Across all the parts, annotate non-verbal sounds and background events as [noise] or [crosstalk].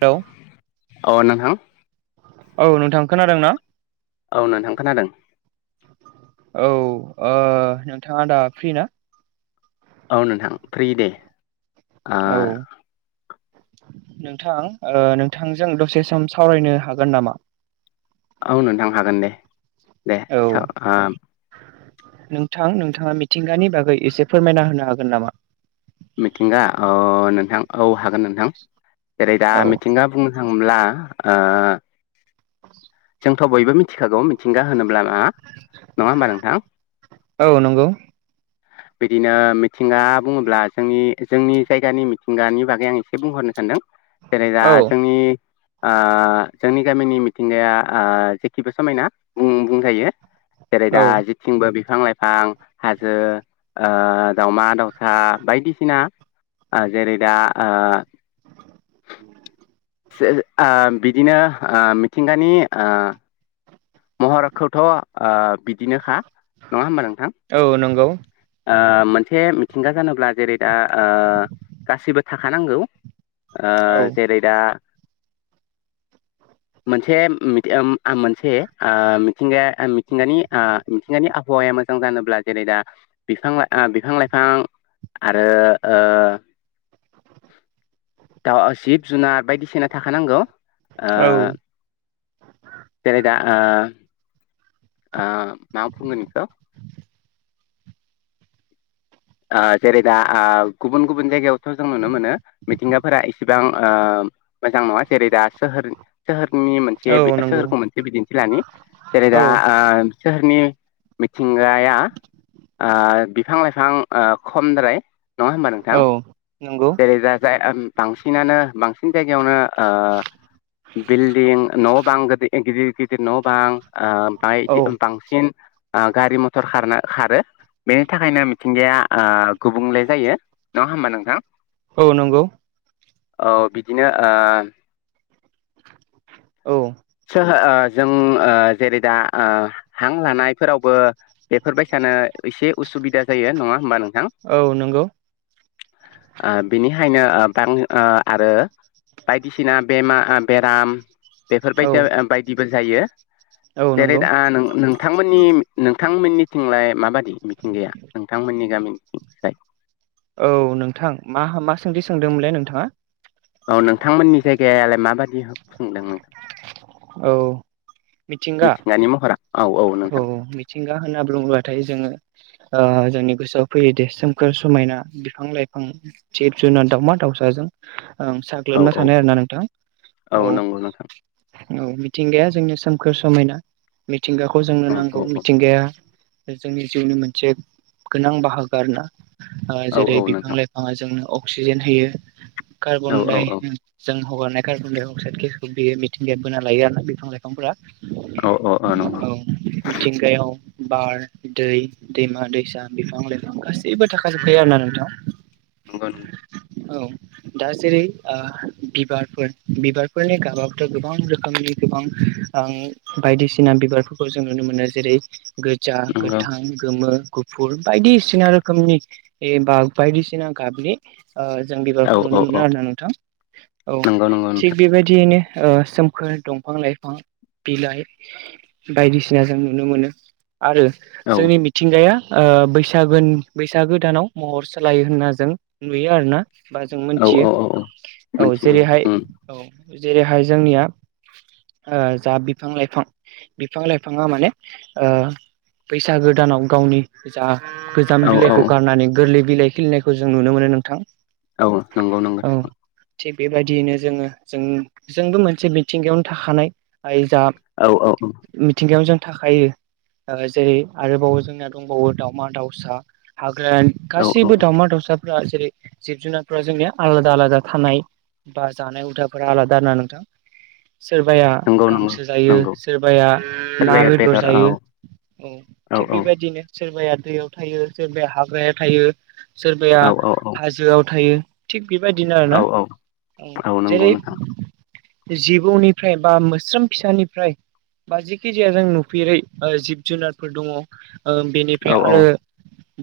लौ औ नोंथां औ नोंथां खोनादों ना औ नोंथां खोनादों औ नोंथाङा दा फ्रि ना औ नोंथां फ्रि दे आ औ नोंथां नोंथांजों दसे सम सावरायनो हागोन नामा औ नोंथां हागोन दे दे औ स नोंथां नोंथाङा मिथिंगानि बागै एसे फोरमायना होनो हागोन नामा मिथिंगा ओ नोंथां औ हागोन नोंथां जेरै दा औ मिथिंगा बुंनो थांब्ला ओ [unintelligible] बयबो मिथिखागौ मिथिंगा होनोब्ला मा नङा होमबा नोंथां औ नंगौ बिदिनो मिथिंगा बुङोब्ला जोंनि जोंनि जायगानि मिथिंगानि बागै आं एसे बुंहरनो सानदों जेरै दा औ जोंनि जोंनि गामिनि मिथिंगाया ओ जेखिबो समायना बुं बुंथायायो जेरै दा औ जि जेथिंबो बिफां लाइफां हाजो ओ दाउमा दाउसा बायदिसिना जेरै दा बिदिनो मिथिंगानि महरखौथ' बिदिनोखा नङा होमबा नोंथां औ नंगौ ओ मोनसे मिथिंगा जानोब्ला जेरै दा गासिबो थाखानांगौ ओ औ जेरै दा मोनसे आ मोनसे ओ मिथिंगाया मिथिंगानि मिथिंगानि आबहावाया मोजां जानोब्ला जेरै दा बिफां बिफां लाइफां आरो ओ दा जिब जुनार बायदिसिना थाखानांगौ औ जेरै दा ओ आ मा बुंगोन बेखौ ओ जेरै दा ओ गुबुन गुबुन जायगायावथ' जों नुनो मोनो मिथिंगाफोरा इसेबां मोजां नङा जेरै दा सोहोर सोहोरनि मोनसे औ मोनसे नंगौ सोरखौ मोनसे बिदिन्थि लानि जेरै औ दा सोहोरनि मिथिंगाया बिफां लाइफां ओ खमद्राय नङा होमबा नोंथां औ नंगौ जेरै दा जाय बांसिनानो बांसिन इन जायगायावनो बिल्डिं न' बां गिदिर गिदिर न' बां औ ओमफ्रायदि बांसिन गारि मटर खारनो खारो बेनि थाखायनो मिथिंगाया ओ गुबुंले जायो नङा होमबा नोंथां औ नंगौ औ बिदिनो औ सो जों जेरै दा हां लानायफोरावबो बेफोरबायसानो एसे उसुबिदा जायो नङा होमबा नोंथां औ [unintelligible] बिनिखायनो बां आरो बायदिसिना बेमार बेराम बेफोरबायदि औ बायदिबो जायो औ जेरै नंगौ नोंथांमोननि नोंथांमोननिथिंलाय माबादि मिथिंगैया नोंथांमोननि गामिनिथिं औ नोंथां मा मा सोंदि सोंदोंमोनलाय नोंथाङा औ नोंथांमोननि जायगायालाय माबायदि बुंदों नोंथां औ मिथिंगा मिथिंगानि महरा औ औ नोंथां मिथिंगा होनना बुङब्लााथाय जोङो जोंनि गोसोआव फैयो दे सोमखोर समायना बिफां लाइफां जिब जुनार दाउमा दाावसाजों आं औ साग्लोबना औ थानायानाय आरो ना नोंथां औ नंगौ नोंथां औ मिथिंगाया जोंनो सोमखोर समायना मिथिंगाखौ जोंनो औ नांगौ औ मिथिंगाया जोंनि जिउनि मोनसे गोनां बाहागो आर ना ओ औ जेरै औ बिफां नोंथां लाइफाङा जोंनो अक्सिजेन होयो औ औ कार्बनडाइ जों हगारनाय कार्बन डाइ अक्साइड गेसखौ बियो मिथिंगाया बोना लायो आरोना बिफां लाइफांफोरा औ औ औ नंगौ। मिथिंगायाव बार दै दैमा दैसा बिफां लाइफां गासैबो थाखाजोबखायो आरोना नोंथां। [unintelligible] औ दा जेरै ओ बिबारफोर बिबार फोरनि गाबथ' गोबां रोखोमनि गोबां आं बायदिसिना बिबारफोरखौ जों नुनो मोनो जेरै गोजा नंगौ गोथां गोमो फुल बायदिसिना रोखोमनि ए बाग बायदिसिना गाबनि ओ जों औ बिबारखौ औ नुनो मोनो औ आरोना नोंथां औ। नंगौ नंगौ थिग नोंथां बेबायदियैनो ओ सोमखोर दंफां लाइफां बिलाइ। बायदिसिना जों नुनो मोनो आरो औ जोंनि थिंगाया ओ बैसागो बैसागो दानाव महर सालायो होनना जों नुयो आरो ना। बा जों औ मोनथियो औ औ औ मिथिगौ जेरैहाय उम औ जेरैहाय जोंनिया ओ जा बिफां लाइफां बिफां लाइफाङा माने ओ बैसागो दानाव गावनि जा गोजाम औ औ बिलाइखौ गारनानै गोरलै बिलाइ खिलिनायखौ जों नुनो मोनो नोंथां। औ नंगौ नंगौ। औ थिग बेबायदियैनो जोङो जों जोंबो मोनसे मिथिंगायावनो थाखानाइ [unintelligible] औ औ औ। मिथिंगायाव जों थाखायो। जेरै आरोबावो जोंनिया दंबावो दावमा दाउसा हाग्रानि औ औ गासैबो दावमा दाउसा फोरा जेरै जिब जुनारफोरा जोंनि आलादा आलादा थानाय बा जानाय हुदा फोरा आलादा ना नोंथां। सोरबाया नंगौ नंगौ गांसो जायो नंगौ सोरबाया ना सोरबाया बेदर औ जायो। औ थिग बेबायदिनो सोरबाया दैयाव थायो सोरबाया हाग्राया थायो सोरबाया औ औ हाजोआव थायो। थिग बेबायदिनो आरो ना औ औ औ नंगौ जेरै नोंथां जिबौनिफ्राय बा मोस्रोम फिसानिफ्राय बा जिखि जाया जों नुफेरै ओ जिब जुनारफोर दङ ओ औ बेनिफ्राय औ आरो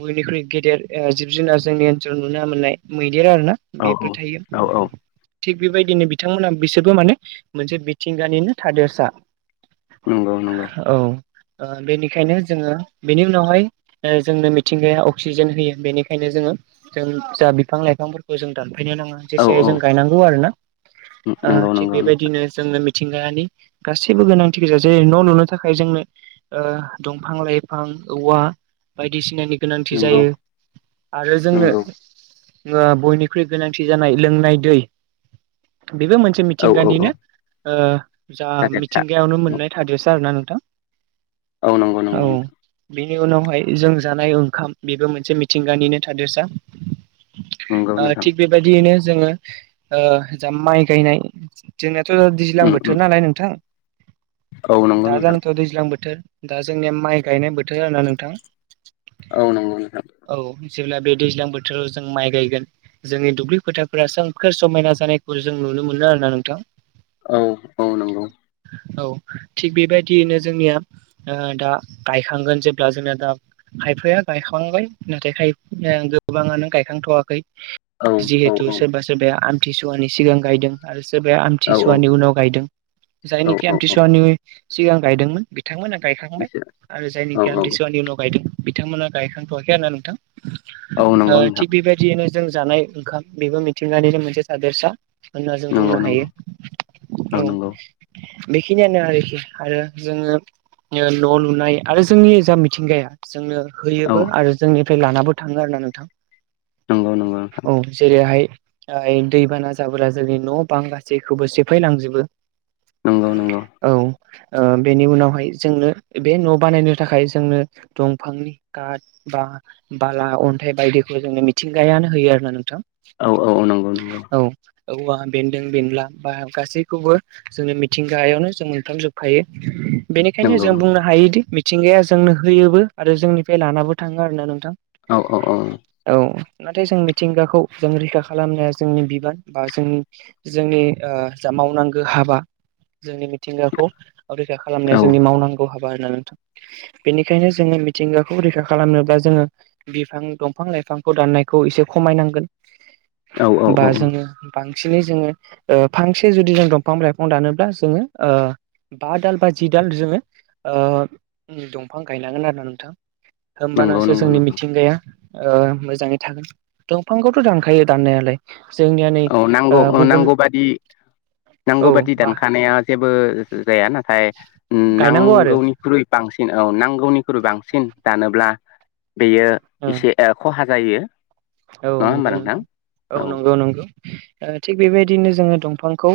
बयनिख्रुइ गेदेर ओ जिब जुनार जोंनि ओनसोलाव नुनो मोननाय मैदेर आरो ना। औ बेफोर थायो औ औ थिग बेबायदिनो बिथांमोनहा बिसोरबो माने मोनसे मिथिंगानिनो थादेरसा। नंगौ नंगौ। औ ओ बेनिखायनो जोङो बेनि उनावहाय ओ जोंनो मिथिंगाया अक्सिजेन होयो बेनिखायनो जोङो जों जा बिफां लाइफांफोरखौ जों दानफायनो नाङा। औ जेसे हायो औ जों गायनांगौ आरो ना ओ नंगौ थिग नंगौ बेबायदिनो जोंनो मिथिंगायानि गासैबो गोनांथि गोजा जेरै न' लुनो थाखाय जोंनो ओ दंफां लाइफां औवा बायदिसिनानि गोनांथि नंगौ जायो आरो जोंनो नंगौ ओ बयनिख्रुइ गोनांथि जानाय लोंनाय दै। बेबो मोनसे औ औ औ मिथिंगानिनो ओ जा थादेरसा मिथिंगायावनो मोननाय। थादेरसा आरो ना औ नंगौ नोंथां नंगौ औ। बिनि उनावहाय जों जानाय ओंखाम बेबो मोनसे मिथिंगानिनो थादेरसा। नंगौ ओ नोंथां थिग बेबायदियैनो जोङो ओ जा माइ गायनाय जोंनियाथ' दैज्लां उम बोथोर उम नालाय नोंथां औ नंगौ दा नोंथां [unintelligible] दैज्लां बोथोर दा जोंनिया माइ गायनाय बोथोर आरोना नोंथां। औ नंगौ नोंथां। औ जेब्ला बे दैज्लां बोथोराव जों माइ गायगोन। जोंनि दुब्लि फोथारफोरा सोंखोर समायना जानायखौ जों नुनो मोनो आरोना नोंथां। औ औ नंगौ औ थिग बेबायदियैनो जोंनिया दा दा गायखांनानै जेब्ला दा खायफाया गायखांबाय नाथाय खायफा गोबाङानो गायखांथ'वाखै। औ औ जिहेथु सोरबा सोरबाया आमथिसुवानि सिगां गायदों। आरो सोरबाया औ आमथिसुवानि उनाव गायदों औ जायनिखि औ औ आमथिसुवानि सिगां गायदोंमोन बिथांमोना गायखांबाय बिसोर आरो औ जायनिखि औ आमथिसुवानि उनाव गायदों बिथांमोना गायखांथ'वाखै आरो ना नोंथां। औ नंगौ ओ नोंथां थिग बेबायदियैनो जों जानाय ओंखाम बेबो मिथिंगानिनो मोनसे थादेरसा। होनना जों नंगौ बुंनो नंगौ हायो औ बेखिनियानो आरोखि आरो जोंङो ओ न' लुनाय आरो जोंनि जा मिथिंगाया जोंनो औ होयोबो आरो जोंनिफ्राय लानाबो थांङो आरो ना नोंथां। नंगौ नंगौ औ नोंथां। जेरैहाय दैबाना जाबोला जोंनि न' बां गासैखौबो सेफायलांजोबो। नंगौ नंगौ औ ओ बेनि उनावहाय जोंनो बे न' बानायनो थाखाय जोंनो दंफांनि काद बा बाला, अन्थाइ बायदिखौ जोंनो मिथिंगायानो होयो आरो ना नोंथां। औ औ औ नंगौ। नंगौ औ औवा बेन्दों बेनला बा गासैखौबो जोंनो मिथिंगायावनो जों मोनफ्राम जोबखायो। बेनिखायनो नंगौ जों नंगौ बुंनो हायोदि मिथिंगाया जोंनो होयोबो आरो जोंनिफ्राय लानाबो थाङो आरोना नोंथां। औ औ औ औ नाथाय जों मिथिंगाखौ जों रैखा खालामनाया जोंनि बिबान बा जोंनि जोंनि ओ जा मावनांगौ हाबा जोंनि मिथिंगाखौ रैखा औ खालामनाया जोंनि मावनांगौ हाबा होनना नोंथां बेनिखायनो जोंङो मिथिंगाखौ रैखा खालामनोब्ला जोंङो बिफां दंफां लाइफांखौ दाननायखौ एसे खमायनांगोन बा औ औ जोंङो बांसिनै जोंङो ओ फांसे जुदि जों दंफां लाइफां दानोब्ला जोंङो ओ बा दाल बा जि दाल जोंङो ओ दंफां गायनांगोन आरो ना नोंथां। नंगौ होमबानासो नंगौ जोंनि नोंथां मिथिंगाया ओ मोजाङै थागोन दंफांखौथ' दानखायो दाननायालाय जोंनियानो औ नांगौ-नांगौबादि औ नांगौ बादि बा दानखानाया जेबो जाया नाथाय ओ गायनांगौ आरो नांगौनि निख्रुइ बांसिन औ नांगौनिख्रुइ बांसिन दानोब्ला बेयो एसे ओ खहा जायो। औ नङा होमबा नंगौ नोंथां औ नंगौ-नंगौ ओ थिग बेबायदिनो जोंङो दंफांखौ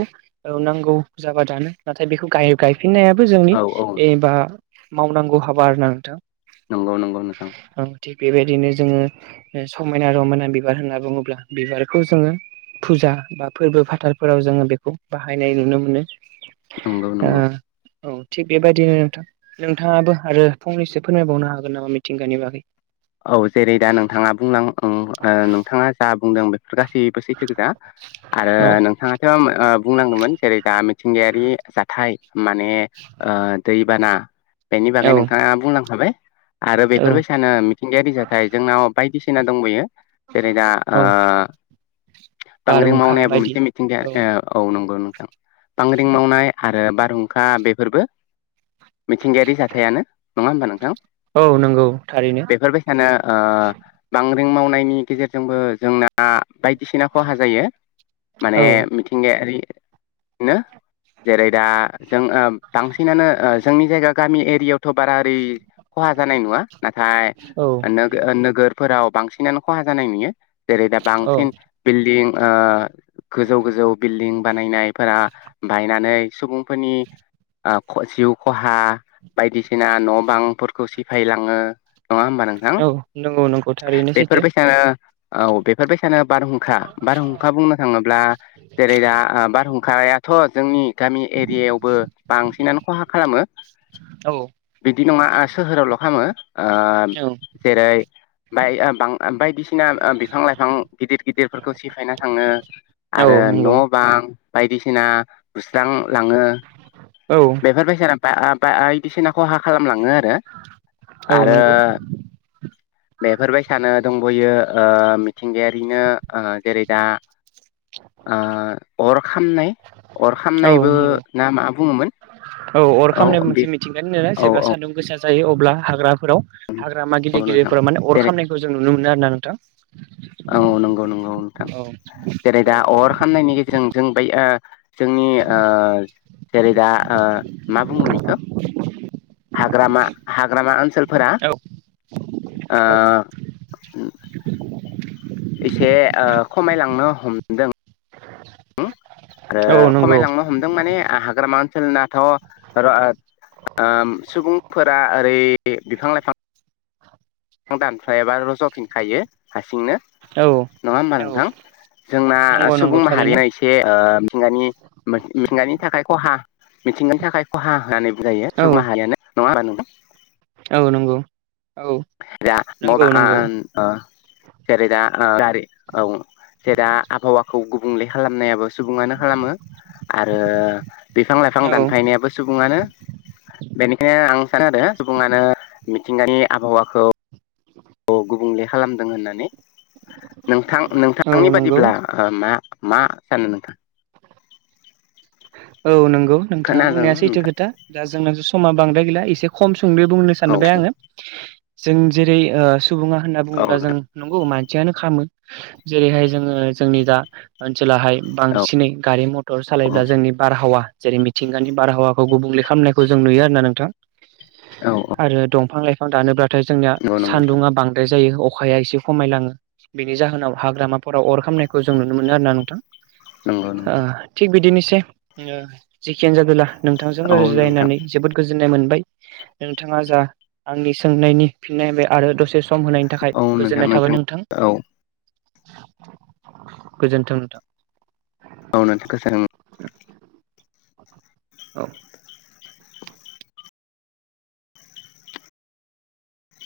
नांगौ जाबादानो नाथाय बेखौ गाय गायफिननायाबो जोंनि औ औ एबा मावनांगौ हाबा आरोना नोंथां। नंगौ-नंगौ नोंथां। थिग बेबायदिनो जोङो समायना रमायना बिबार होनना बुङोब्ला बिबारखौ जोंङो फुजा बा फोरबो फाथालफोराव जोङो बेखौ बाहायनाय नुनो मोनो। नंगौ नंगौ औ थिग बेबायदिनो नोंथां नोंथाङाबो आरो फंनैसो फोरमायबावनो हागोन नामा मिथिंगानि बागै? औ जेरै दा नोंथाङा बुंलां ओं ओ नोंथाङा जा बुंदों बेफोर गासै बु [unintelligible] आरो औ नोंथाङाथ' ओ बुंलांदोंमोन जेरै दा मिथिंगायारि जाथि थाय माने ओ दैबाना बेनि बागै औ नोंथाङा बुंलांखाबाय। आरो औ बेफोरबायसानो मिथिंगायारि जाथाय जोंनाव बायदिसिना दंबोयो। जेरै दा औ ओ बानग्रिं बारहुंखा मावनायाबो बायदि मोनसे औ मिथिंगाया औ नंगौ नोंथां बांग्रिं मावनाय आरो बारहुंखा बेफोरबो मिथिंगायारि जाथायानो नङा होमबा नोंथां औ नंगौ थारैनो बेफोरबायसानोओ बांग्रिं मावनायनि गेजेरजोंबो जोंना बायदिसिना खहा जायो माने औ मिथिंगायारि बिदिनो जेरै दा जों ओ बांसिनानो ओ जोंनि जायगा गामि एरियावथ' बारा ओरै खहा जानाय नङा नाथाय औ नो नोगोरफोराव बांसिनानो खहा जानाय नुयो जेरै दा औ बांसिन बिल्डिं ओ गोजौ गोजौ बिल्डिं बानायनायफोरा बायनानै सुबुं फोरनि ओ जिउ खहा बायदिसिना न' बांफोरखौ सिफायलाङो नङा होमबा नों थां औ नंगौ नंगौ थारैनो सैथो बेफोरबायसानो औ बेफोरबायसानो बारहुंखा बारहुंखा बुंनो थाङोब्ला जेरै दा बारहुंखायाथ' जोंनि गामि एरिया आवबो बांसिनानो खहा खालामो औ बिदि नङा सोहोरावल' खालामो औ जेरै बां बायदिसिना बिफां लाइफां गिदिर गिदिरफोरखौ सिफायना थाङो औ आरो नंगौ न' बां बायदिसिना बुस्रांलाङो औ बेफोरबायसानो बाय - बायदिसिना खहा खालामलाङो आरो [inaudible] औ आरो नंगौ [inaudible] बेफोरबायसानो दंबयो मिथिंगायारिनो जेरै दा ओ अर खामनाय अर औ खामनायबो नंगौ ना मा बुङोमोन औ अर खामनाय मोनसे मिथिंगानि नो औ जेब्ला औ सान्दुं गोसा जायो अब्ला हाग्राफोराव हाग्रामा नंगौ नोंथां गिदिर-गिदिरफोरा माने अर जेरै खामनायखौ जों नुनो मोनो आरो ना नोंथां औ नंगौ नंगौ नोंथां। औ जेरै दा औ अर खालामनायनि गेजेरजों जों बै ओ जोंनि ओ जेरै दा ओ मा बुंगोन बेखौ हाग्रामा हाग्रामा ओनसोलफोरा ओ औ एसे ओ खमायलांनो हमदों औ औ आरो नंगौ खमायलांनो हमदों माने हाग्रामा ओनसोलनाथ' ओ सुबुंफोरा ओरै बिफां लाइफां दानफायाबा एबा रज' खायो हारसिंनो औ नङा होमबा औ नोंथां जोंना नंगौ सुबुं नंगौ थारैनो माहारिया एसे ओ मिथिंगानि मिथिंगानि थाखाय खहा मिथिंगानि थाखाय खहा होनानै बुंजायो औ सुबुं माहारियानो नङा बा औ नंगौ औ नंगौ नंगौ [unintelligible] औ जेरै दा आबहावाखौ गुबुंले खालामनायाबो सुबुङानो खालामो आरो बिफां लाइफां औ दानफायनायाबो सुबुङानो बेनिखायनो आं सानो आरो सुबुङानो मिथिंगानि आबहावाखौ औ गुबुंले खालामदों होननानै नोंथां औ नोंथांनि नंगौ बादिब्ला ना मा होन औ नंगौ नोंथाङा खोनादों बुंनाया सैथो नोंथां खोथा। दाजोंना समा बांद्राय गैला एसे खम समनि बुंनो औ सानबाय आङो जों जेरै सुबुङा होनना बुङोब्ला जों औ नंगौ मानसियानो खामो जेरैहाय जोङो जोंनि दा ओनसोलावहाय बांसिनै गारि मथर औ सालायब्ला जोंनि हावा जेरै मिथिंगानि बारहावाखौ गुबुंले खालामनायखौ जों नुयो आरोोना नोंथां। औ औ। आरो दंफां लाइफां दानोब्लाथाय जोंनिया नंगौ नंगौ नोंथां सान्दुङा बांद्राय जायो अखाया एसे खमायलाङो बेनि जाहोनाव हाग्रामाफोराव अर खामनायखौ जों नुनो मोनो आरोना नोंथां। नंगौ नंगौ थिग बिदिनोसै जेखियानो जादोला नोंथांजों औ नोंथां रायज्लायनानै जोबोद गोजोननाय मोनबाय नोंथाङा जा आंनि सोंनायनि फिननायाय आरो दसे स सम होनायनि थाखाय औ नोंथां गोजोननाय थाबाय नोंथां औ गोजोन्थों नोंथां। [unintelligible] औ।